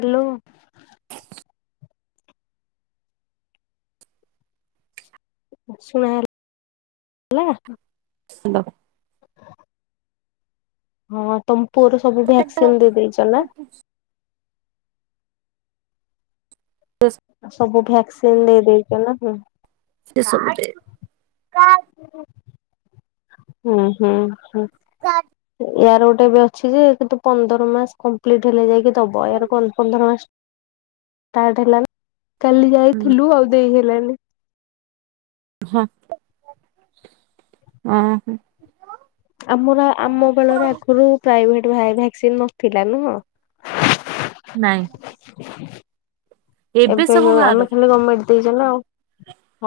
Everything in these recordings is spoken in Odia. ହାଲୋ। ଶୁଣା ଗଲା? ହାଲୋ। [inaudible] ହଁ, ତମ ପୁଅର ସବୁ ହଁ। ଭ୍ୟାକ୍ସିନ ଦେଇଦେଇଚନା? [unintelligible] ସବୁ ଭ୍ୟାକ୍ସିନ ଦେଇଦେଇଚନା [unintelligible] ସେ ସବୁ ଦେ [inaudible] ହୁଁ- ହୁଁ। [inaudible] ୟାର ଗୋଟେ ଏବେ ଅଛିଯେ କିନ୍ତୁ, ପନ୍ଦର ମାସ୍ କମ୍ପ୍ଲିଟ ହେଲେ ଯାଇକି ଦବ ୟାର କଁ ପନ୍ଦର ମାସ ଷ୍ଟାର୍ଟ ହେଲାନି କାଲି ଯାଇଥିଲୁ ଆଉ ଦେଇ ହେଲାନି। ଅଁ ହଁ। ଆମର ଆମ ବେଳରେ ଆଗରୁ ପ୍ରାଇଭେଟ୍ ଭା ଭ୍ୟାକ୍ସିନ ନଥିଲା ନୁହଁ। [inaudible] ନାଇଁ। [inaudible] ସବୁ ଏବେ ବାହାରୁ ଆମେ ଖାଲି ଗମେଣ୍ଟେ ଦେଇଚନ୍ତି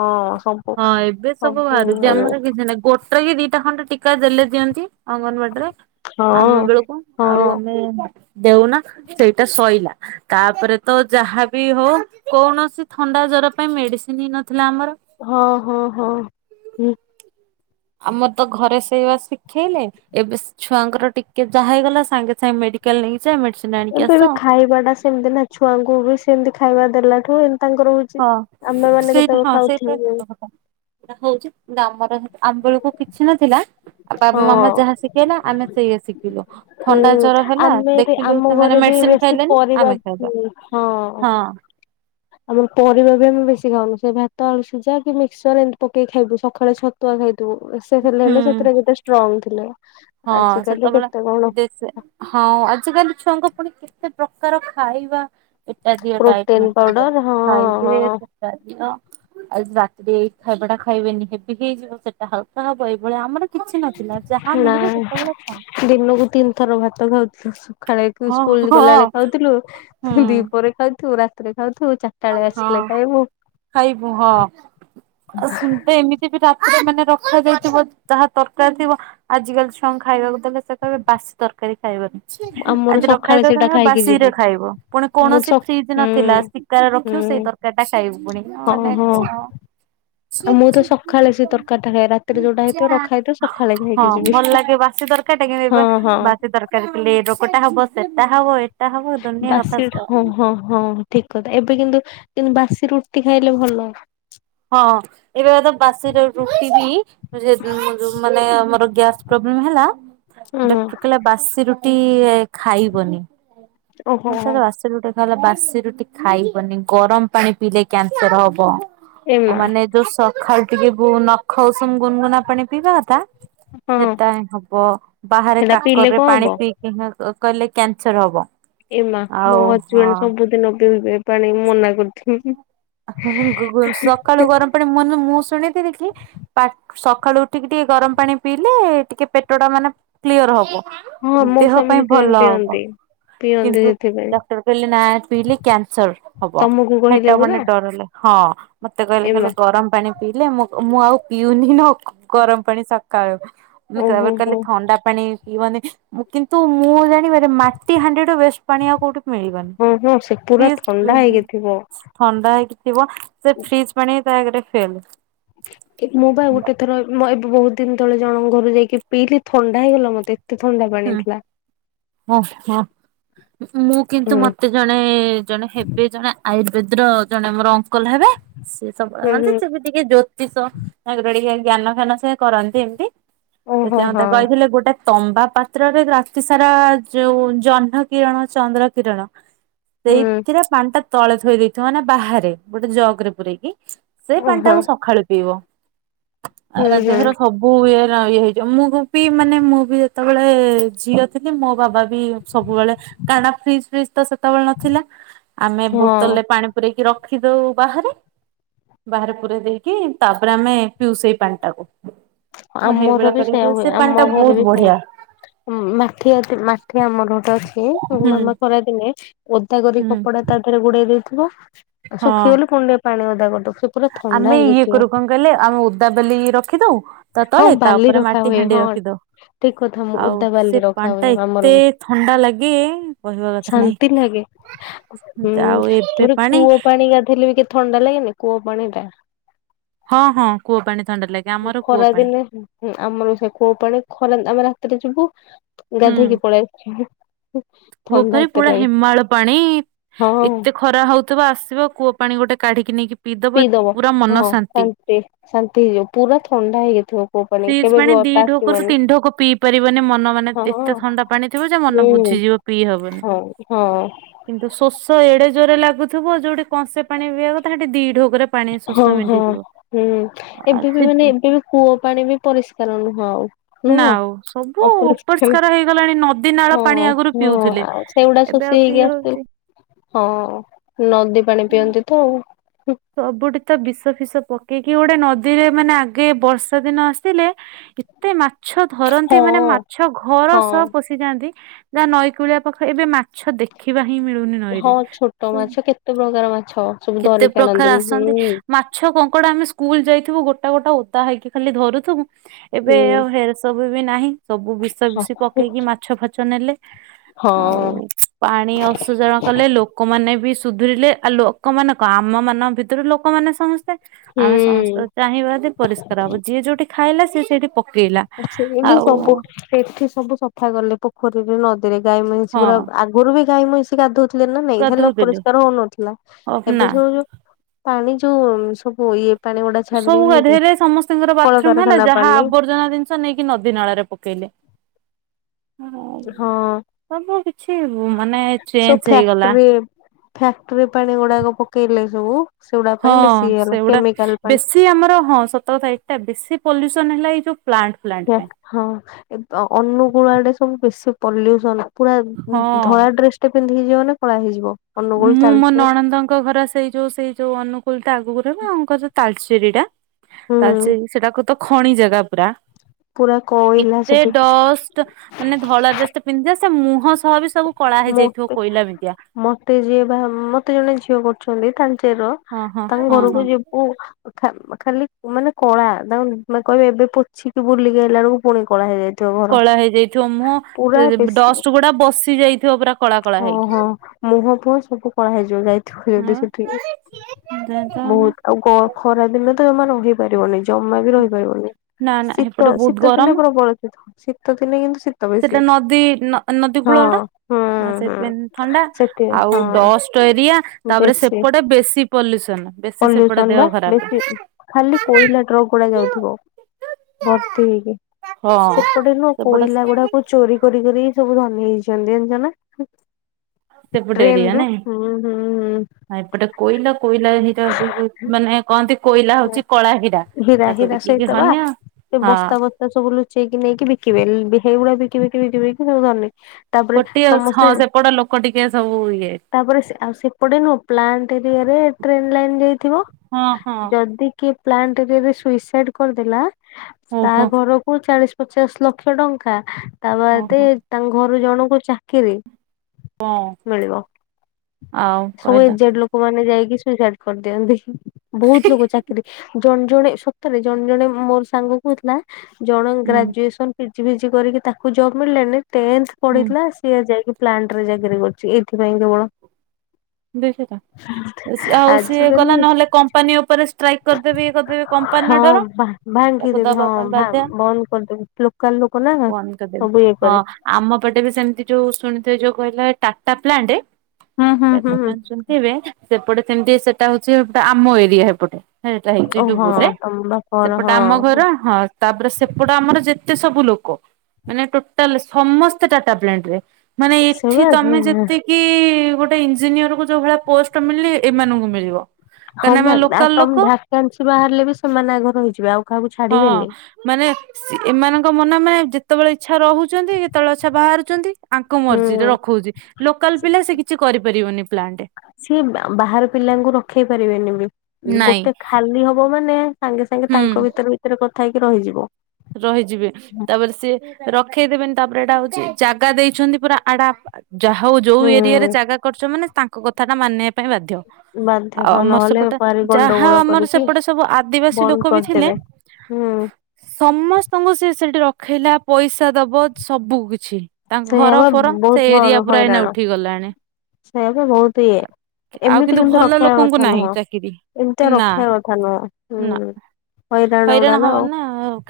ହଁ ସ ହଁ, ଏବେ ସବୁ ବାହାରୁଚି ଆମର କିଛି ନାହିଁ ଗୋଟେ କି ଦିଟା ଖଣ୍ଡେ ଟିକା ଦେଲେ ଦିଅନ୍ତି। ଅଙ୍ଗନବାଡିରେ ଆମ ହଁ ବେଳକୁ ଆଉ ହଁ ଆମେ ଦେଉନା ସେଇଟା ଶୋଇଲା। ତାପରେତ ଯାହାବି ହଉ, କୌଣସି ଥଣ୍ଡା ଜର ପାଇଁ ମେଡ଼ିସିନ୍ ନଥିଲା ଆମର। ହଁ- ହଁ -ହଁ -ହଁ। ଆମରତ ଘରେ ସେଇବା ଶିଖେଇଲେ ଏବେ ଛୁଆଙ୍କର ଟିକେ ଯାହା ହେଇଗଲା ସାଙ୍ଗେ ସାଙ୍ଗେ ମେଡିକାଲ୍ ନେଇଯା ମେଡ଼ି ଏବେବି ଖାଇବାଟା ସେମିତିନା ଛୁଆଙ୍କୁବି ସେମିତି ଖାଇବା ଦେଲାଠୁ ଏମିତି ତାଙ୍କର ହଁ, ଆମେ ମାନେ ସେଇଟା କେତେବେଳେ ହଁ ସେଇଟା ଖାଉଥିଲୁ ସତ କଥା ସେଟା ହୋଉଚି କିନ୍ତୁ ଆମର ହେ ଆମ ବେଳକୁ କିଛି ନଥିଲା ଆଁ ବାବା ହଁ ମାମା ଯାହା ଶିଖେଇଲା ଆମେ ସେଇଆ ଶିଖିଲୁ ଥଣ୍ଡା ହୁଁ ଜର ହେଲା ଦେଖିଲୁ ସେମାନେ ମେଡିସିନ୍ ସେପରିବା ହଁ। ଆମର ପରିବାବି ଆମେ ବେଶି ଖାଉନୁ ସେ ଭାତ, ଆଳୁ ସିଜା, କି ମିକ୍ସଚର ଏମିତି ପକେଇି ଖାଇବୁ ସକାଳେ ଛତୁ ତୁଆ ଖାଇଥିବୁ [unintelligible] ହେଲେ ହୁଁ ସେଥିରେ କେତେ ଷ୍ଟ୍ରଙ୍ଗ ଥିଲେ ଆଜିିକାଲି କେତେ କଣ ସେ ହଁ ଆଜିକାଲି ଛୁଆଙ୍କ ପୁଣି କେତେ ପ୍ରକାର ଖାଇବା ଏଟା ଦିଅ ପ୍ରୋଟିନ [unintelligible] ପାଉଡର ହଁ ଖାଇଥିବେ ସେଟା ଦିଅ। ଆଜି ରାତିରେ ଏଇ ଖାଇବାଟା ଖାଇବେନି ହେବି ହେଇଯିବ ସେଟା ହାଲକା ହବ ଏଇଭଳି ଆମର କିଛି ନଥିଲା ଯାହା ହଁ ନା ମିଳିବ ସେତେବେଳେ ଖାଁଉ ଦିନକୁ ତିନି ଥର ଭାତ ଖାଉଥିଲି, ସଖାଳେ ହଁ ସ୍କୁଲ୍ ହଁ ଗଲାବେଳେ ଖାଉଥିଲୁ, ଫୁଣି ହୁଁ। ଦିପହରେ ଖାଉଥୁବୁ, ରାତିରେ ଖାଉଥୁବୁ, ଚା ହଁ ଖାଇବୁ ହଁ ଆଉ ସୁଟେ ଏମିତି [inaudible] ବି ରାତିରେ ମାନେ ରଖାଯାଇଥିବ ଯାହା ତରକାରୀ ଥିବ ଆଜିକାଲି ଛୁଆଙ୍କୁ ଖାଇବାକୁ ଦେଲେ, ସେ କହିବେ ବାସି ତରକାରୀ ଖାଇବନି ଆମର ଆଜି ସକାଳେ ରଖାଇଥା ସେଇଟା ତମେ ଖାଇକି ବାସିରେ ଯିବୁ ଖାଇବ ପୁଣି ମୁଁ ସ କୌଣସି ଫ୍ରିଜ୍ ହୁଁ ନଥିଲା ସି ରଖିବୁ ସେଇ ହୁଁ ତରକାରୀଟା ଖାଇବୁ ପୁଣି ହଁ ମାନେ ହଁ କଁ [inaudible] ଆଉ ମୁଁ ତ ସକାଳେ ସେ ତରକାରୀ ଟା ଖାଏ ରାତିରେ ଯୋଉଟା ହେଇଥିବ ରଖା ହେଇଥିବ ସକାଳେ ଖାଇକି ହଁ ଯିବି। ଭଲ ଲାଗେ ବାସି ତରକ ହଁ ହଁ [unintelligible] ବାସି ତରକାରୀ ଖାଇଲେ ରୋଗଟା ହବ, ସେଟା ହବ, ଏ ବାସି ରୁ ହଁ ହଁ ହଁ ଠିକ୍ କଥା ଏବେ କିନ୍ତୁ କିନ୍ତୁ ବାସି ରୁଟି ଖାଇଲେ ଭଲ। ହଁ ଏବେତ ବାସିରେ ରୁଟିବି ମଝିରେ ଯୋଉ ଯୋଉ ମାନେ ଆମର ଗ୍ୟାସ୍ ପ୍ରୋବ୍ଲେମ ହେଲା ହଁ ଡ଼କ୍ଟର କହିଲା ବାସି ରୁଟି ଖାଇବନି ଓହୋ ହୋ [unintelligible] ସେଟି ଗୋଟେ କହିଲା, ବାସି ରୁଟି ଖାଇବନି। ଗରମ ପାଣି ପିଇଲେ କ୍ୟାନସର ହବ। ଆଉ ଏମା ମାନେ ଯୋଉ ସଖାଳୁ ଟିକେ ଗୁ ନଖ ଉଷୁମ ଗୁନ ଗୁନା ପାଣି ପିଇବା କଥା ହଁ ସେଟା ହିଁ ହବ। ବାହାରେ ସେଇଟା ପିଇଲେ କାକରରେ କଣ ହବ ପାଣି ପିଇ ହଁ, ହଁ କହିଲେ କ୍ୟାନସର ହବ। ଏ ମା ମୋ ଆଉ ହଜବେଣ୍ଡ ସବୁଦିନ ପିଉଥିବେ ପାଣି ମନା କରୁଥିମି ହିଁହିଁ - [unintelligible] ସକାଳୁ ଗରମ ପାଣି ମାନେ ମୁଁ ଶୁଣିଥିଲି କି ପାକ ସକାଳୁ ଉଠିକି ଟିକେ ଗରମ ପାଣି ପିଇଲେ, ଟିକେ ପେଟ ଟା ମାନେ କ୍ଲିଅର ହଁ ହବ। ମୋ ଦେହ ସ୍ୱାମୀ ପାଇଁ ସେଥିପାଇଁ ଭଲ ପିଅନ୍ତି ହବ। ପିଅନ୍ତି କିନ୍ତୁ ସେଥିପାଇଁ ଡକ୍ଟର କହିଲେ ନା ଏ ପିଇଲେ କ୍ୟାନସର ହବ। ତମକୁ କହିଲେ ହେଟା ପୁରା ମାନେ ଡରେଇଲେ ହଁ, ମତେ କହିଲେ ଏମା କହିଲେ ଗରମ ପାଣି ପିଇଲେ ମୁଁ, ମୁଁ ଆଉ ପିଉନି ନ ଗରମ ପାଣି ସକାଳୁ। ମାନେ କ ଓହୋ ଏବେ ହୋ କଇଲେ ଥଣ୍ଡା ପାଣି ପିଇବନି କିନ୍ତୁ ମୁଁ ଜାଣିବାରେ ମାଟି ହାଣ୍ଡି ଟା ବେସ ପାଣି ଆଉ କୋଉଠି ମିଳିବନି। ହଁ ହଁ ସେ ପୁରା ଫ୍ରିଜ ଥଣ୍ଡା ହେଇକିଥିବ। ଥଣ୍ଡା ହେଇକି ଥିବ, ସେ ଫ୍ରିଜ ପାଣି ବି ତା ଆଗରେ ଫେଲେ। ଏଇ ମୁବା ଗୋଟେ ଥର ଏବ ମ ଏବ ଏବେ ବହୁତ ଦିନ ତଳେ, ଜଣଙ୍କ ଘରୁ ଯାଇକି ପିଇଲି, ଥଣ୍ଡା ହେଇଗଲା ମତେ। ଏତେ ଥଣ୍ଡା ପାଣିଥିଲା। ଓହୋ। ମୁଁ ହୁଁ କିନ୍ତୁ ମତେ ଜଣେ ଜଣେ ହେବେ ଜଣେ ଆୟୁର୍ବେଦ ର ଜଣେ ମୋର ଅଙ୍କଲ ହେବେ, ସେ ସବୁବେଳେ ହୁଁ ଆନ୍ତି। ହୁଁ ସେ ବି ଟିକେ ଜ୍ୟୋତିଷ ତାଙ୍କର ଟିକେ ଜ୍ଞାନ ଫ୍ୟାନ ସେ କରନ୍ତି ଏମିତି। ସେତ ଓହୋ ମତେ ହଁ କହିଥିଲେ ଗୋଟେ ତମ୍ବା ପା ତ୍ରରେ ରାତି ସାରା ଯୋଉ ଜହ୍ନ କିରଣ, ଚନ୍ଦ୍ର କିରଣ ହୁଁ ସେଇଥିରେ ପାଣି ଟା ତଳେ ଥୋଇ ଦେଇଥିବ ମାନା ବାହାରେ ଗୋଟେ ଜଗ ରେ ପୂରେଇକି। ସେଇ ପାଣି ଓହୋ ଟାକୁ ସଖାଳୁ ପିଇବ। ଆ ହୁଁ ହୁଁ ଦେହର ସବୁ ଫୁଇଏର ଇଏ ହେଇଯିବ ମୁଁ ବି ମାନେ ମୁଁ ବି ଯେତେବେଳେ- [unintelligible] ଏ ଝିଅ ଥିଲି, ମୋ ବାବା ବି ସବୁବେଳେ କାହିଁକି ନା ଫ୍ରିଜ ଫ୍ରିଜ ତ ସେତେବେଳେ ନଥିଲା। ଆମେ ହଁ ବୋତଲରେ ପାଣି ପରେଇକି ରଖିଦଉ ବାହାରେ। ବାହାରେ ପୁରେଇ ଦେଇକି ତାପରେ ଆମେ ପିଉ ସେଇ ପାଣି ଟାକୁ। ମୁଁ ଆମର ହେଇଭଳିଆ ବି କରିକି ସେଇୟା ପିଉଚି ହୁଏ ସେ ଆମ ପାଣି ଟା ଘରେ ବି ବହୁତ ସେୟା। ବଢିଆ। ମାଠିଆ ଟେ ମାଠିଆ ଆମର ଗୋଟେ ଅ ଛି ହୁଁ ମାମା ଖରାଦିନେ ଓଦା କରି ହୁଁ କପଡା ତା ଦେହରେ ଗୋଡେଇ ଦେଇଥିବ। [unintelligible] ଅ ହଁ ଶୁଖିଗଲେ ଫୁଣି ନେଇକି ପାଣି ରେ ଓଦା କରିଦବ। ସୁ ଆମେ ଇଏ କରୁ, କଣ କହିଲେ ଆମେ ଓଦାବେଲିକି ରଖିଦଉ ତା ହଁ, ତଳେ ତା ବାଲି ଉପରେ ରଖା ମାଟି ହୁଏ। ହାଣ୍ଡି ହଁ। ରଖିଦଉ ଠିକ୍ କଥା ମୁଁ ଆଉ ଓଦା ସେ ବାଲି ରଖା ପାଣି ଟା ହୁଏ ଆମର ଏତେ ଥଣ୍ଡା ଲାଗେ କହିବା କଥା ନାହିଁ ଶାନ୍ତି, ନୁହେଁ, କି? ହୁଁ, ଆଉ ଏବେ ତାପରେ କୂଅ ପାଣି ଗାଧେଇଲେ ବି ଥଣ୍ଡା ଲାଗେନି, କୂଅ ପାଣି ଟା। ହଁ, ହଁ, କୂଅ ପାଣି ଥଣ୍ଡା ଲାଗେ। ଆମର କୂଅ ପାଣି ଖରାଦିନେ ହୁଁ ଆମର ସେ କୂଅ ପାଣି ଖରା ଆମେ ରାତିରେ ଯିବୁ ହୁଁ ଗାଧେଇକି ପଳେଇଆଇଚୁ। କୂଅ ପାଣି ପୁରା ହେମାଳ ପାଣି। ହଁ ଏତେ ଖ ଖରା ହଉଥିବ ଆସିବ କୂଅ ପାଣି ଗୋଟେ କାଢ଼ିକି ନେଇକି ପିଇଦବ, ଏତ ପୁରା ମନ ଶାନ୍ତି। ହେ, ଶାନ୍ତି ହେଇଯିବ ପୁରା ଥଣ୍ଡା ହେଇଯାଇଥିବ। ଫ୍ରିଜ୍ ପାଣି ଦି ଢୋକରୁୁ ତିନି ଢୋକ ପିଇ ପାରିବନି। ମନ ମାନେ ହଁ ଏତେ ଥଣ୍ଡା ପାଣି ଥିବ ଯେ ମନ ବୁଝିଯିବ। ପିଇ ହବନି। ହଉ, ହଁ। କିନ୍ତୁ ଶୋଷ ଏଡେ ଜୋରେ ଲାଗୁଥିବ ଯୋଉଠି କଂସେ ପାଣି ପିଇଆ କଥା ସେଠି ଦି ଢୋକରେ ପାଣି ଶୋଷ ହଁ, ହଁ, ମେଣ୍ଟିଯିବ। ହୁଁ ଆ ଏବେ ବି ସେ ମାନେ ଏବେ ବି କୂଅ ପାଣି ବି ପରିଷ୍କାର ନୁହଁ ଆଉ। ନୁହଁ [unintelligible] ସବୁ ଅପରିଷ୍କାର ହେଇଗଲାଣି ନ ହଁ, ହଁ। ସେଇଗୁଡା ଏବେ ଶୋଷି ଆଉ ପିଇ ହେଇକି ହଉଛି ଆସୁଥିବ। ହଁ, ନଦୀ ପାଣି ନା। ପିଅନ୍ତି ତ। ସବୁଠି ତ ବିଷ ଫିଷ ପକେଇକି, କି ଗୋଟେ ନଦୀରେ ମାନେ ଆଗେ ବର୍ଷା ଦିନ ଆସିଲେ ଏତେ ମାଛ ଧରନ୍ତି, ହଁ ମାନେ ମାଛ ଘର ହଁ। ସହ ପସ୍ ଯାନ୍ତି। ଯାହା ନଈକୂଳିଆ ପାଖ ଏବେ ମାଛ ଦେଖିବା ହିଁ ମିଳୁନି। ହଁ, ନଈରେ। ଛୋଟ ମାଛ କେତେ ପ୍ରକାର ମାଛ ସବୁ କେତେ ଧରିକି ପ୍ରକାର ଆଣନ୍ତି। ଆସନ୍ତି [unintelligible] ମାଛ, କଙ୍କଡା ଆମେ ସ୍କୁଲ ଯାଇଥିବୁ ଗୋଟା ଗୋଟା ଓଦା ହେଇକି ଖାଲି ଧରୁଥିବୁ। ଏବେ ହୁଁ। ଆଉ ହେ ସବୁ ବି ନାହିଁ। ସବୁ ବିଷ ବି ହଁ ବିଶି ହୁଁ। ପକେଇକି ମାଛ ଫାଚ ନେଲେ। ଆଉ ପାଣି ଅସୋଚନ କଲେ ଲୋକମାନେ ବି ସୁଧୁରିଲେ। ଆ ଲୋ ଲୋକମାନେ କଣ ଆମମାନଙ୍କ ଭିତରୁ ଲୋକମାନେ ସମସ୍ ଆମେ ସମସ୍ତେ ଚାହିଁବା ଯଦି ପରିଷ୍କାର ହବ। ଯିଏ ଯୋଉଠି ଖାଇଲା ସିଏ ସେଇଠି ପ ଆଛା। ଇନ୍ତି ସବୁ ସେଠି ସବୁ ସଫା କଲେ ପୋଖରୀରେ, ନଦୀରେ। ଗାଈ, ମଇଁଷି ହଁ ଗୁରା ଆଗୁରୁ ବି ଗାଈ ମଇଁଷି ଗାଧଉଥିଲେ ନା ନାଇଁ, ହେଲେ ଗାଧଉଥିଲେ ଅପରିଷ୍କାର ହଉନଥିଲା। ନା ଏବେ ଯୋଉ ଯୋଉ ପାଣି ଯୋଉ ସବୁ ଇଏ ପାଣି ଗୁଡା ସବୁ ଛାଡିଲେନି କି ଗାଧେଇଲେ ସମସ୍ତୀଙ୍କର ବାଥରୁମ୍ ହେଲା କଳକାରଖାନା ଯାହା ପାଣି ଆବର୍ଜନା ଜିନିଷ ନେଇକି ନଦୀ ନାଳ ରେ ପକେଇଲେ। ହଁ। ସବୁ କିଛି ମାନେ ସବୁ ଚେଞ୍ଚ୍ ହେଇଗଲା। ଫ୍ୟାକ୍ଟ୍ରି ଫ୍ୟାକ୍ଟ୍ରି ପାଣି ଗୁଡାକ ପକେଇଲେ ସବୁ, ସେଗୁଡା ପାଇଁ ବେଶୀ ଇଏ ହେଲା। କେମିକାଲ ପାଣି। ଟି ଆମର ହଁ, ସତକଥା ଏଇଟା ବେଶୀ ପଲ୍ୟୁସନ୍ ହେଲା ଏଇ ଯୋଉ ପ୍ଲାଣ୍ଟ। ଫ୍ଲାଣ୍ଟ ହଁ, ପାଇଁ ଅନୁଗୁଳ ଆଡେ ସବୁ ବେଶୀ ପଲ୍ୟୁସନ। ପୁରା ହଁ ଧଳା ଡ୍ରେସ୍ ଟେ ପିନ୍ଧିକି ଯିବ ମାନେ କଳା ହେଇଯିବ। ଅନୁଗୁଳ ମୁଁ ମୋ ତାଲଚେର ନଣନ୍ଦଙ୍କ ଘର ସେଇ ଯୋଉ ସେଇ ଯୋଉ ଅନୁଗୁଳ ଟା ଆଗକୁ ରହିବ ଆଙ୍କର ଯୋଉ ତାଲଚେରୀ ଟା ହୁଁ ତାଲଚେରୀ ସେଟାକୁ ତ ଖଣି ଜାଗା ପୁରା। ପୁରା କୋଇଲା ଏତେ ସେଠି ଡଷ୍ଟ ମାନେ ଧଳା ଡ୍ରେସ୍ ଟେ ପିନ୍ଧିଲେ ସେ ମୁହଁ ସହ ବି ସବୁ କଳା ହେଇଯାଇଥିବ ମୋତେ କୋଇଲା ମିତିଆ ମୋତେ ଯିଏ ବା ମତେ ଜଣେ ଝିଅ କରିଛନ୍ତି ତାଳଚେର ର ହଁ ହଁ ତାଙ୍କ ହଁ ହଁ ଘରକୁ ଯିବୁ ଖା ଖାଲି ମାନେ କଳା। ତାଙ୍କ ମା କହିବେ ଏବେ ପୋଛିିକି ବୁଲିକି ଆଇଲା ବେଳକୁ ଫୁଣି କଳା ହେଇଯାଇ କଳା ହେଇଯାଇଥିବ। ମୁଁ ବେଶୀ ଡଷ୍ଟ ଗୁଡା ବସି ଯାଇଥିବ ପୁରା। କଳା କଳା ହଁ ହେଇକି। ହଁ। ମୁହଁ ଫୁହଁ ସବୁ କଳା ହେଇଯିବ ଯାଇଥିବ ଯଦି ହଁ ସେଠିକି। ବହୁତ୍। ଆଉ ଗ ଖରା ଦିନେ ତ ଜମା ରହିପାରିବନି, ଜମା ବି ରହିପାରିବନି। ନା ନା ଶୀତ ହେପଟେ ବହୁତ ଶୀତ ଗରମ ଦିନେ ପ୍ରବଳ ଶୀତ। ଶୀତ ଦିନେ କିନ୍ତୁ ଶୀ ସେଟା ନଦୀ ନ ନଦୀ କୂଳଟା। ହୁଁ ଆ ହୁଁ ସେଇଥିପାଇଁ ଥଣ୍ଡା। ସେଠି ଆଉ ହଁ ଡଷ୍ଟ ଏରିଆ। ତାପରେ ବେଶୀ ସେପଟେ ବେଶୀ ପଲ୍ୟୁସନ ବେଶୀ ସେପଟେ ପଲ୍ୟୁସନ ବା ଦେହ ଖରାପ। ବେଶୀ। ଖାଲି କୋଇଲା ଟ୍ରକ୍ ଗୁଡା ଯାଉଥିବ। ଭର୍ତ୍ତି ହେଇକି। ହଁ ସେପଟେ ନୁହଁ, ସେପଟେ କୋଇଲା ଗୁଡାକ ଚୋରି କରି କରି ସବୁ ଧନୀ ହେଇ [unintelligible] ସେପଟେ ଟ୍ରେନ୍ ରୁ ହୁଁ, ହୁଁ, ହୁଁ। ହଁ ଏପଟେ କୋଇଲା କୋଇଲା [unintelligible] ମାନେ କହନ୍ତି କୋଇଲା ହୁଁ ହଉଚି କଳା ହିରା, ହୀରା ତାକୁ ବିକିକି [unintelligible] ହଁ। ତା ସବୁ ଲୁଚେଇକି ନେଇକି ବିକିବେ। ହେଇଗୁଡା ବିକି ବିକି ବିକି ବିକି ସବୁ ଧନୀ। ଗୋଟିଏ ହଁ ସେପଟ ଲୋକ ଟିକେ ସବୁ ଇଏ। ତାପରେ ସେ ଆଉ ସେପଟେ ନୁହଁ ପ୍ଲାଣ୍ଟ ଏରିଆରେ ଟ୍ରେନ ଲାଇନ ଯାଇଥିବ। ହଁ ହଁ ଯଦି କିଏ ପ୍ଲାଣ୍ଟ ଏରିଆରେ ସୁଇସାଇଡ୍ କରିଦେଲା ତା ଓହୋ ଘରକୁ ଚାଳିଶ୍ ପଚାଶ ଲକ୍ଷ ଟଙ୍କା, ତା ଓ ବାଦେ ହୋ ତାଙ୍କ ଘରୁ ଜଣଙ୍କୁ ଚାକିରି। ହଁ ମିଳିବ ଆଉ ସବୁ କହିଲା ଏକ୍ ଜାଟ୍ ଲୋକ ଲୋକ ମାନେ ଯାଇକି ସୁଇସାଇଡ୍‌ କରିଦିଅନ୍ତି ବହୁତ୍ ଲୋକ ଚାକିରି ଜଣେ ଜଣେ ସତରେ ଜଣେ ଜଣେ ମୋର ସାଙ୍ଗ କହୁଥିଲା ଜଣେ ହୁଁ ଗ୍ରାଜୁଏସନ ପିଜି ଫିଜି କରିକି ତାକୁ ଜବ୍ ମିଳିଲାନି ଟେନ୍ଥ ହୁଁ ପଢିଥିଲା ସେ ଯାଇକି ପ୍ଲାଣ୍ଟ ରେ ଚାକିରି କରୁଛି ଏଇଥିପାଇଁ କେବଳ ଦେଖିଲ ଆଉ ସିଏ କଲା ଆଜିକାଲି ନହେଲେ କମ୍ପାନୀ ଉପରେ ଷ୍ଟ୍ରାଇକ୍ କରିଦେବି ଇଏ କରିଦେବି ହଁ ଭା ଭାଙ୍ଗିଦେବେ ହଁ ପାଇଁ ଭା ବାଧ୍ୟ ବନ୍ଦ କରିଦେବେ ଲୋକାଲ ଲୋ କୁନାନା ବନ୍ଦ କରିଦେବି। ସବୁ ଇଏ ହଁ କରେ। ଆମ ପଟେ ବି ସେମିତି ଯୋଉ ଶୁଣିଥିବେ ଯୋଉ କହିଲେ ଟାଟା ପ୍ଲାଣ୍ଟେ ହୁଁ ହୁଁ ହୁଁ ଟାଟା ହୁଁ ପ୍ଲାଣ୍ଟ ଶୁଣିଥିବେ ସେପଟେ ସେମିତି ସେଟା ହଉଛି ପ୍ରା ଆମ ଏରିଆ ହେପଟେ। ହେଟା ହେଇଛି ଓ ହଁ ଡୁବୁ ରେ ତମ ବାପଘର ସେପଟେ ଆମ ହଁ। ଘର ହଁ। ତାପରେ ସେପଟ ଆମର ଯେତେ ସବୁ ଲୋକ ମାନେ ଟୋଟାଲ ସମସ୍ତେ ଟାଟା ପ୍ଲାଣ୍ଟରେ। ମାନେ ସେଇ ଏଠି ବା ତମେ ଯେତି କି ଗୋଟେ ଇଞ୍ଜିନିୟର କୁ ଯୋଉ ଭଳିଆ ପୋଷ୍ଟ ମିଳି ଏମାନଙ୍କୁ ମିଳିବ। ହଁ କାରଣ ଆମେ ବା ଆଉ ଲୋକାଲ ଲୋକ ତମେ ଭାକାସ୍ନି ବାହାରିଲେ ବି ସେମାନେ ଆଗ ରହିଯିବେ ଆଉ କାହାକୁ ହଁ ଛାଡିବେନି। ମାନେ ସେ ଏମାନଙ୍କ ମନ ମାନେ ଯେତେବେଳେ ଇଚ୍ଛା ରହୁଛନ୍ତି ଯେତେବେଳେ ଇଛା ବାହାରୁଛନ୍ତି। ଆଙ୍କ ମର୍ଜିରେ ହୁଁ ରଖଉଛି ଲୋକାଲ ପିଲା ସେ କିଛି କରିପାରିବନି ପ୍ଲାଣ୍ଟେ। ସିଏ ବା ବାହାର ପିଲାଙ୍କୁ ରଖେଇ ପାରିବେନି ବି ନାଇଁ ଗୋଟେ ଖାଲି ହବ ମାନେ ସାଙ୍ଗେ ସାଙ୍ଗେ ହୁଁ ତାଙ୍କ ଭିତରେ ଭିତରେ କଥା ହେଇକି ରହିଯିବ। ରହିଯିବେ ତାପରେ ସିଏ ରଖେଇଦେବେନି ତାପରେ ଏଟା ହଉଛି ଜାଗା ଦେଇଛନ୍ତି ପୁରା ଆଡା ଯାହା ହଉ ଯୋଉ ହୁଁ ଏରିଆରେ ଜାଗା କରିଛ ମାନେ ତାଙ୍କ କଥା ଟା ମାନିବା ପାଇଁ ବାଧ୍ୟ। ବାଧ୍ୟ ଆଉ ହଁ ଆମର ନହେଲେ ସେପଟେ ଭାରି ଯାହା ଗଣ୍ଡଗୋଳ ଆମର କରିକି ସେପଟେ ସବୁ ଆଦିବାସୀ ବନ୍ଦ ଲୋକ ବି ଥିଲେ କରିଦେବେ ହୁଁ। ସମସ୍ତଙ୍କୁ ସେ ସେଠି ରଖେଇଲା ପଇସା ଦବ ସବୁ କିଛି ତାଙ୍କ ସେଇଆ ଘର ବା ଫର ବହୁତ ସେ ଏରିଆ ପୁରା ଏଇନା ଉଠି ଗଲାଣି। ସେ ବି ବହୁତ୍ ଇଏ। ଆଉ ଏମିତି କିନ୍ତୁ ଭଲ ରଖିବା ଲୋକଙ୍କୁ କଥା ନାହିଁ ନୁହଁ ଚାକିରି କି ଏମିତିଆ ନା ରଖିବା କଥା ନୁହଁ ନା ହୁଁ। ହଇରାଣ ହଇରାଣଗୁଡା ନା ହବ ଆଉ।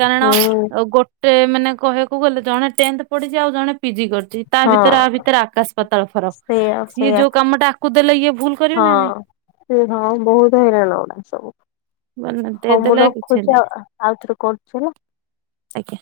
କାରଣ ହୁଁ। ଗୋଟେ ମାନେ କହିବାକୁ ଗଲେ ଜଣେ ଟେନ୍ଥ ପଢିଛି ଆଉ ଜଣେ ପିଜି କରିଛି। ତା ହଁ ଭିତରେ ଆ ଭିତରେ ଆକାଶ ପାତାଳ ଫରକ ସେଇଆ ସିଏ ସେଇଆ ଯୋଉ କାମ ଟା ଆକୁ ଦେଲେ ଇଏ ଭୁଲ କରିବେ ହଁ। ନା ନାଇଁ। ସେ ହଁ ବହୁତୁ ହଇରାଣଗୁଡା ସବୁ। ନାଇଁ ହଁ ମୁଁ ଦେଦେଲେ କିଛି ରଖୁଛି ନାହିଁ ଆଉ ଆଉଥରେ କଲ୍ କରିବା। ଆଜ୍ଞା।